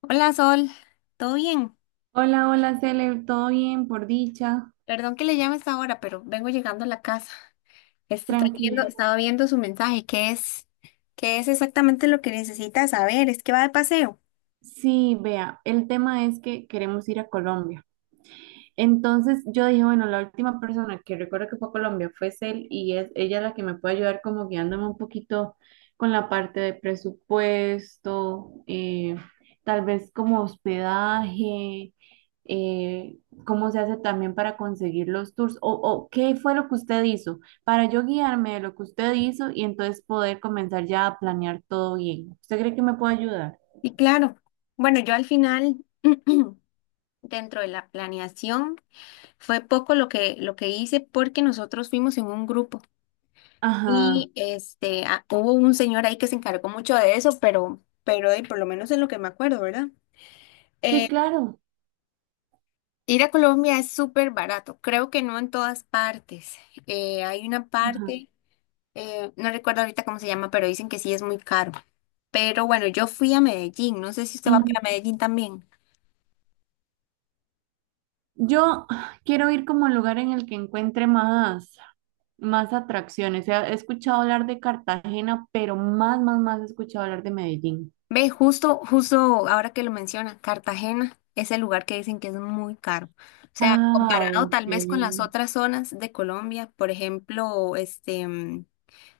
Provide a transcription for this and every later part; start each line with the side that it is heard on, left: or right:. left: Hola Sol, ¿todo bien?
right: Hola, hola, Cele, ¿todo bien? Por dicha,
left: Perdón que le llame a esta hora, pero vengo llegando a la casa.
right: tranquila.
left: Estaba viendo su mensaje, ¿qué es? ¿Qué es exactamente lo que necesita saber? Es que va de paseo.
right: Sí, vea, el tema es que queremos ir a Colombia. Entonces yo dije, bueno, la última persona que recuerdo que fue a Colombia fue Cel y es ella la que me puede ayudar como guiándome un poquito con la parte de presupuesto, tal vez como hospedaje, eh, cómo se hace también para conseguir los tours o qué fue lo que usted hizo para yo guiarme de lo que usted hizo y entonces poder comenzar ya a planear todo bien. ¿Usted cree que me puede ayudar?
left: Y claro, bueno, yo al final, dentro de la planeación, fue poco lo que hice porque nosotros fuimos en un grupo.
right: Ajá,
left: Y hubo un señor ahí que se encargó mucho de eso, pero, pero por lo menos es lo que me acuerdo, ¿verdad?
right: sí,
left: Eh,
right: claro.
left: Ir a Colombia es súper barato, creo que no en todas partes. Hay una parte, no recuerdo ahorita cómo se llama, pero dicen que sí es muy caro. Pero bueno, yo fui a Medellín, no sé si usted va para
right: Ajá.
left: Medellín también.
right: Yo quiero ir como al lugar en el que encuentre más, más atracciones. He escuchado hablar de Cartagena, pero más, más, más he escuchado hablar de Medellín.
left: Ve, justo, justo ahora que lo menciona, Cartagena es el lugar que dicen que es muy caro. O sea,
right: Ah,
left: comparado
right: ok.
left: tal vez con las otras zonas de Colombia, por ejemplo,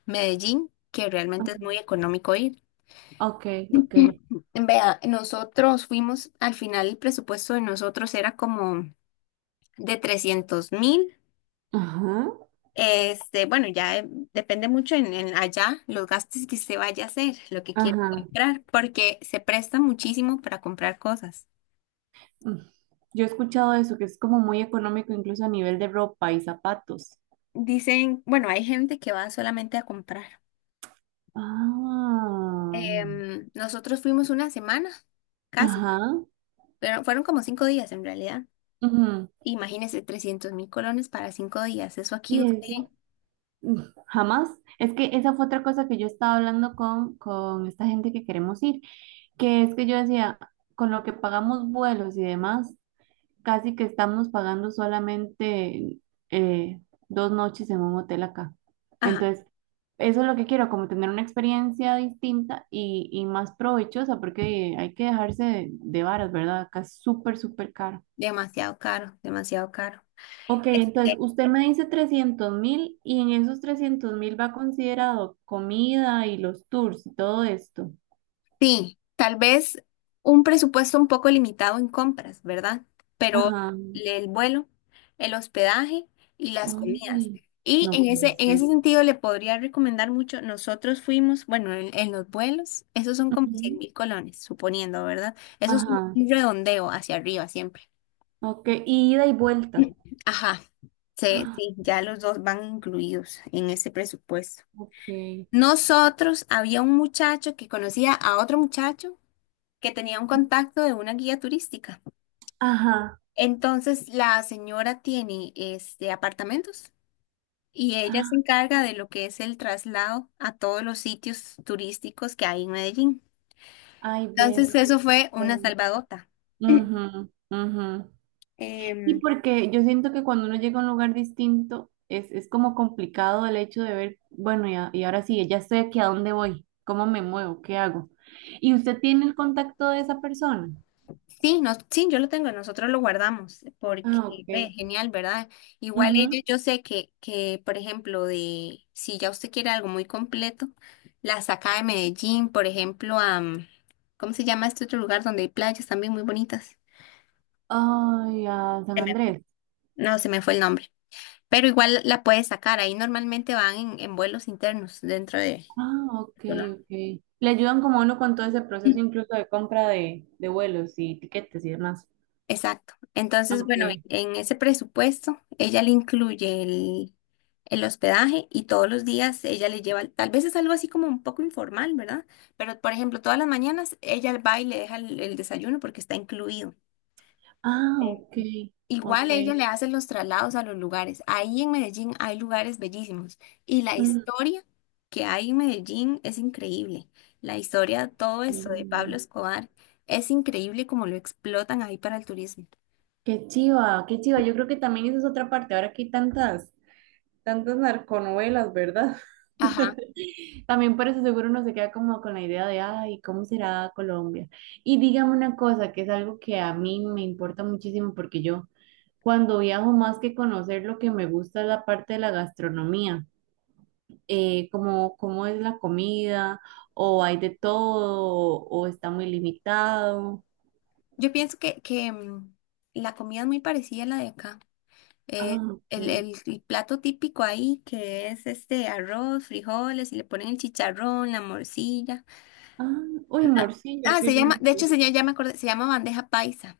left: Medellín, que
right: Ah,
left: realmente es muy económico ir.
right: ok, ok.
left: Vea, nosotros fuimos, al final el presupuesto de nosotros era como de 300.000.
right: Ajá,
left: Este, bueno, ya eh, depende mucho en allá los gastos que usted vaya a hacer, lo que quiere
right: ajá.
left: comprar, porque se presta muchísimo para comprar cosas.
right: Mm. Yo he escuchado eso, que es como muy económico incluso a nivel de ropa y zapatos.
left: Dicen, bueno, hay gente que va solamente a comprar.
right: Ah,
left: Nosotros fuimos una semana, casi,
right: ajá.
left: pero fueron como 5 días en realidad.
right: Ujú.
left: Imagínese 300.000 colones para 5 días. Eso aquí
right: Y
left: usted...
right: eso, mm, jamás. Es que esa fue otra cosa que yo estaba hablando con esta gente que queremos ir. Que es que yo decía, con lo que pagamos vuelos y demás, casi que estamos pagando solamente eh, 2 noches en un hotel acá.
left: Ajá.
right: Entonces, eso es lo que quiero, como tener una experiencia distinta y más provechosa, porque hay que dejarse de varas, ¿verdad? Acá es súper, súper caro.
left: Demasiado caro, demasiado caro.
right: Ok, entonces
left: Este,
right: usted me dice 300.000 y en esos 300.000 va considerado comida y los tours y todo esto.
left: sí, tal vez un presupuesto un poco limitado en compras, ¿verdad? Pero
right: Ajá.
left: el vuelo, el hospedaje y las comidas.
right: Ay,
left: Y
right: no puede
left: en ese
right: ser.
left: sentido le podría recomendar mucho, nosotros fuimos, bueno, en los vuelos, esos son como cien
right: Ujú.
left: mil colones, suponiendo, ¿verdad? Eso es un
right: Ajá,
left: redondeo hacia arriba siempre.
right: ok, y ida y vuelta.
left: Ajá, sí,
right: Ah,
left: sí, ya los dos van incluidos en ese presupuesto.
right: ok,
left: Nosotros había un muchacho que conocía a otro muchacho que tenía un contacto de una guía turística.
right: ajá,
left: Entonces la señora tiene este apartamentos y ella
right: ah,
left: se encarga de lo que es el traslado a todos los sitios turísticos que hay en Medellín.
right: ay, ves,
left: Entonces eso
right: justo.
left: fue una salvadota.
right: Ujú, ujú. Y
left: Em,
right: porque yo siento que cuando uno llega a un lugar distinto, es como complicado el hecho de ver, bueno, y ahora sí, ya estoy aquí, ¿a dónde voy? ¿Cómo me muevo? ¿Qué hago? ¿Y usted tiene el contacto de esa persona?
left: Sí, no, sí, yo lo tengo, nosotros lo guardamos, porque
right: Ah, ok.
left: ve, genial, ¿verdad? Igual
right: Ujú.
left: ellos, yo sé que, por ejemplo, de si ya usted quiere algo muy completo, la saca de Medellín, por ejemplo, ¿cómo se llama este otro lugar donde hay playas también muy bonitas?
right: Ay, a San
left: Se me-
right: Andrés.
left: No, se me fue el nombre, pero igual la puede sacar, ahí normalmente van en vuelos internos dentro de...
right: Ah, ok,
left: Colombia.
right: ok. Le ayudan como a uno con todo ese proceso incluso de compra de vuelos y tiquetes y demás.
left: Exacto. Entonces, bueno,
right: Ok.
left: en ese presupuesto, ella le incluye el hospedaje y todos los días ella le lleva, tal vez es algo así como un poco informal, ¿verdad? Pero, por ejemplo, todas las mañanas ella va y le deja el desayuno porque está incluido.
right: Ah,
left: Eh,
right: ok, ok.
left: Igual ella le hace los traslados a los lugares. Ahí en Medellín hay lugares bellísimos y la
right: Mm,
left: historia que hay en Medellín es increíble. La historia, todo eso de Pablo
right: mm.
left: Escobar, es increíble como lo explotan ahí para el turismo.
right: Qué chiva, qué chiva. Yo creo que también esa es otra parte. Ahora que hay tantas, tantas narconovelas, ¿verdad?
left: Ajá.
right: También por eso seguro uno se queda como con la idea de, ay, ¿cómo será Colombia? Y dígame una cosa, que es algo que a mí me importa muchísimo porque yo cuando viajo más que conocer lo que me gusta es la parte de la gastronomía. Como cómo es la comida, o hay de todo, o está muy limitado.
left: Yo pienso que la comida es muy parecida a la de acá. Eh,
right: Ah,
left: el,
right: ok.
left: el- el plato típico ahí, que es este arroz, frijoles, y le ponen el chicharrón, la morcilla.
right: Ah, uy, morcilla,
left: Ah,
right: qué
left: se llama, de hecho,
right: rico.
left: se llama, ya me acordé, se llama bandeja paisa.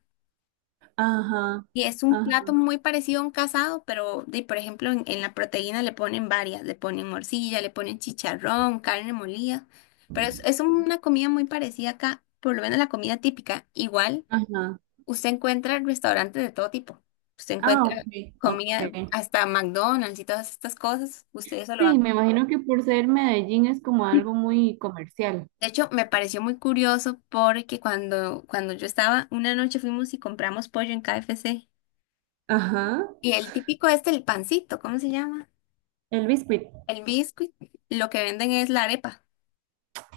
right: Ajá,
left: Y es un
right: ajá,
left: plato muy parecido a un casado, pero de, por ejemplo, en la proteína le ponen varias, le ponen morcilla, le ponen chicharrón, carne molida. Pero es una comida muy parecida acá, por lo menos la comida típica. Igual.
right: ajá.
left: Usted encuentra restaurantes de todo tipo. Usted
right: Ah,
left: encuentra
right: ok,
left: comida,
right: ok.
left: hasta McDonald's y todas estas cosas. Ustedes eso lo
right: Sí,
left: van.
right: me imagino que por ser Medellín es como
left: De
right: algo muy comercial.
left: hecho, me pareció muy curioso porque cuando, cuando yo estaba, una noche fuimos y compramos pollo en KFC.
right: Ajá,
left: Y el típico este, el pancito, ¿cómo se llama?
right: el biscuit.
left: El biscuit. Lo que venden es la arepa.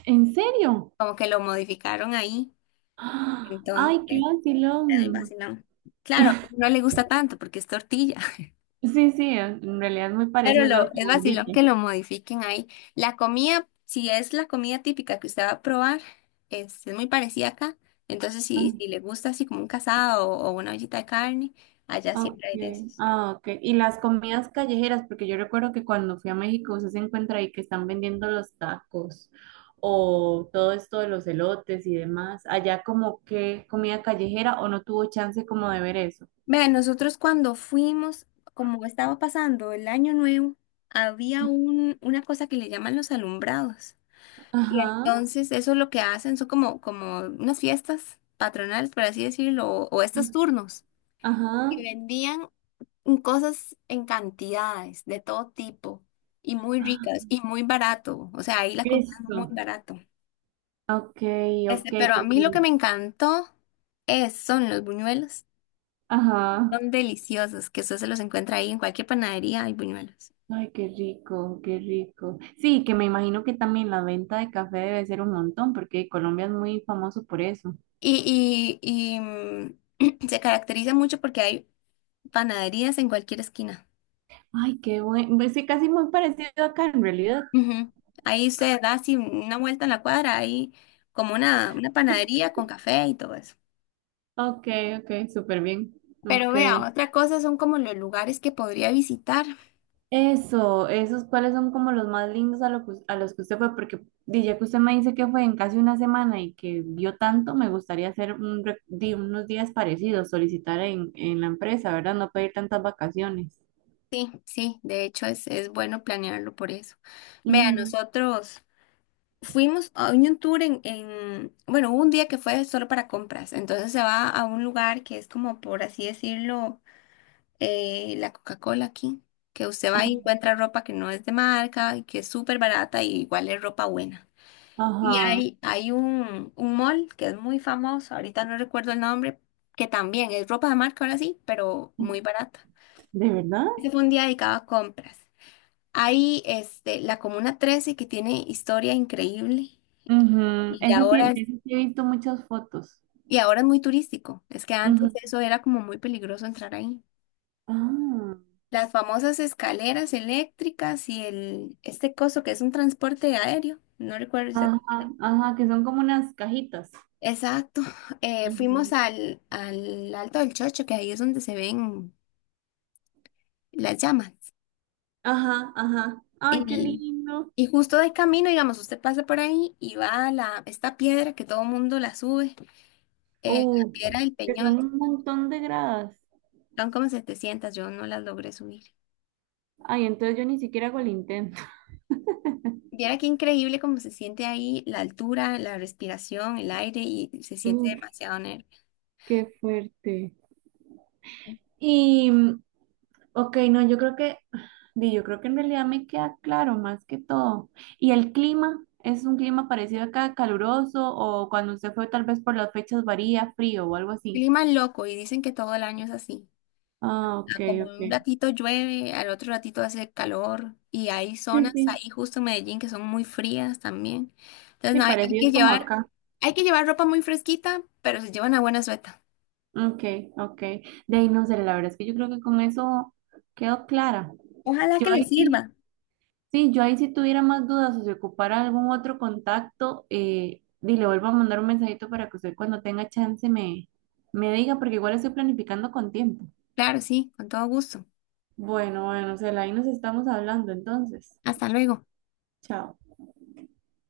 right: ¿En serio?
left: Como que lo modificaron ahí.
right: ¡Ah! Ay, qué
left: Entonces, algo
right: vacilón.
left: así, ¿no? Claro, no le gusta tanto porque es tortilla.
right: Sí, sí, en realidad es muy
left: Pero
right: parecido, solo
left: lo,
right: que
left: es vacilón
right: gordito.
left: que lo modifiquen ahí. La comida, si es la comida típica que usted va a probar, es muy parecida acá. Entonces,
right: Ah.
left: si, si le gusta así como un casado o una ollita de carne, allá siempre hay de
right: Okay,
left: esos.
right: ah, okay. Y las comidas callejeras, porque yo recuerdo que cuando fui a México usted se encuentra ahí que están vendiendo los tacos o todo esto de los elotes y demás. Allá como que comida callejera o no tuvo chance como de ver eso.
left: Vean, nosotros cuando fuimos, como estaba pasando el año nuevo, había un, una cosa que le llaman los alumbrados. Y
right: Ajá,
left: entonces eso lo que hacen son como, como unas fiestas patronales, por así decirlo, o estos turnos.
right: ajá.
left: Y vendían en cosas en cantidades, de todo tipo, y muy
right: Ah,
left: ricas, y muy barato. O sea, ahí las compraban muy
right: eso.
left: barato.
right: Okay, okay,
left: Pero a mí
right: porque
left: lo que me encantó es, son los buñuelos.
right: ajá.
left: Son deliciosos, que usted se los encuentra ahí en cualquier panadería, hay buñuelos.
right: Ay, qué rico, qué rico. Sí, que me imagino que también la venta de café debe ser un montón, porque Colombia es muy famoso por eso.
left: Y, y, y, mm, se caracteriza mucho porque hay panaderías en cualquier esquina.
right: Ay, qué bueno. Pues sí, casi muy parecido acá en realidad.
left: Ujú. Ahí usted da así una vuelta en la cuadra, hay como una panadería con café y todo eso.
right: Ok, ok, súper bien.
left: Pero
right: Ok.
left: vea, otra cosa son como los lugares que podría visitar.
right: Eso, esos cuáles son como los más lindos a, lo que a los que usted fue, porque di, ya que usted me dice que fue en casi una semana y que vio tanto, me gustaría hacer di, unos días parecidos, solicitar en la empresa, ¿verdad? No pedir tantas vacaciones.
left: Sí, sí, de hecho es bueno planearlo por eso. Vea,
right: Ujú,
left: nosotros fuimos a un tour en, bueno, hubo un día que fue solo para compras, entonces se va a un lugar que es como, por así decirlo, la Coca-Cola aquí, que usted va y encuentra ropa que no es de marca y que es súper barata y igual es ropa buena. Y
right: ajá.
left: hay un mall que es muy famoso, ahorita no recuerdo el nombre, que también es ropa de marca ahora sí, pero muy barata.
right: ¿De verdad?
left: Ese fue un día dedicado a compras. Hay este, la Comuna 13 que tiene historia increíble
right: Ujú,
left: y ya
right: ese sí, de
left: ahora es,
right: ese sí he visto muchas fotos.
left: y ahora es muy turístico. Es que antes
right: Ujú.
left: eso era como muy peligroso entrar ahí.
right: Ah.
left: Las famosas escaleras eléctricas y el, este coso que es un transporte aéreo, no recuerdo
right: Ajá, ajá, que son como unas cajitas.
left: Exacto.
right: Ujú.
left: Fuimos al, al Alto del Chocho, que ahí es donde se ven las llamas.
right: Ajá, ajá. Ay, qué
left: Y,
right: lindo.
left: y justo de camino, digamos, usted pasa por ahí y va a la, esta piedra que todo mundo la sube, la
right: Uh,
left: piedra del
right: que
left: Peñol.
right: son un montón de gradas.
left: Son como 700, yo no las logré subir.
right: Ay, entonces yo ni siquiera hago el intento.
left: Viera qué increíble cómo se siente ahí la altura, la respiración, el aire y se siente
right: Uh,
left: demasiado nervio.
right: qué fuerte. Y, mm, ok, no, di, yo creo que en realidad me queda claro más que todo. ¿Y el clima? ¿Es un clima parecido acá, caluroso? ¿O cuando usted fue tal vez por las fechas varía, frío o algo así?
left: Clima loco y dicen que todo el año es así.
right: Ah,
left: Ah,
right: ok,
left: como un
right: ok.
left: ratito llueve, al otro ratito hace calor y hay
right: Sí,
left: zonas
right: sí,
left: ahí justo en Medellín que son muy frías también. Entonces,
right: sí,
left: no, hay
right: parecido como acá.
left: hay que llevar ropa muy fresquita, pero se lleva una buena sueta.
right: Ok, ok. De ahí no sé, la verdad es que yo creo que con eso quedó clara.
left: Ojalá
right: Yo
left: que les
right: ahí sí,
left: sirva.
right: sí, yo ahí si tuviera más dudas o si ocupara algún otro contacto, di, le vuelvo a mandar un mensajito para que usted cuando tenga chance me diga, porque igual estoy planificando con tiempo.
left: Claro, sí, con todo gusto.
right: Bueno, bueno, Cela, ahí nos estamos hablando entonces.
left: Hasta luego.
right: Chao.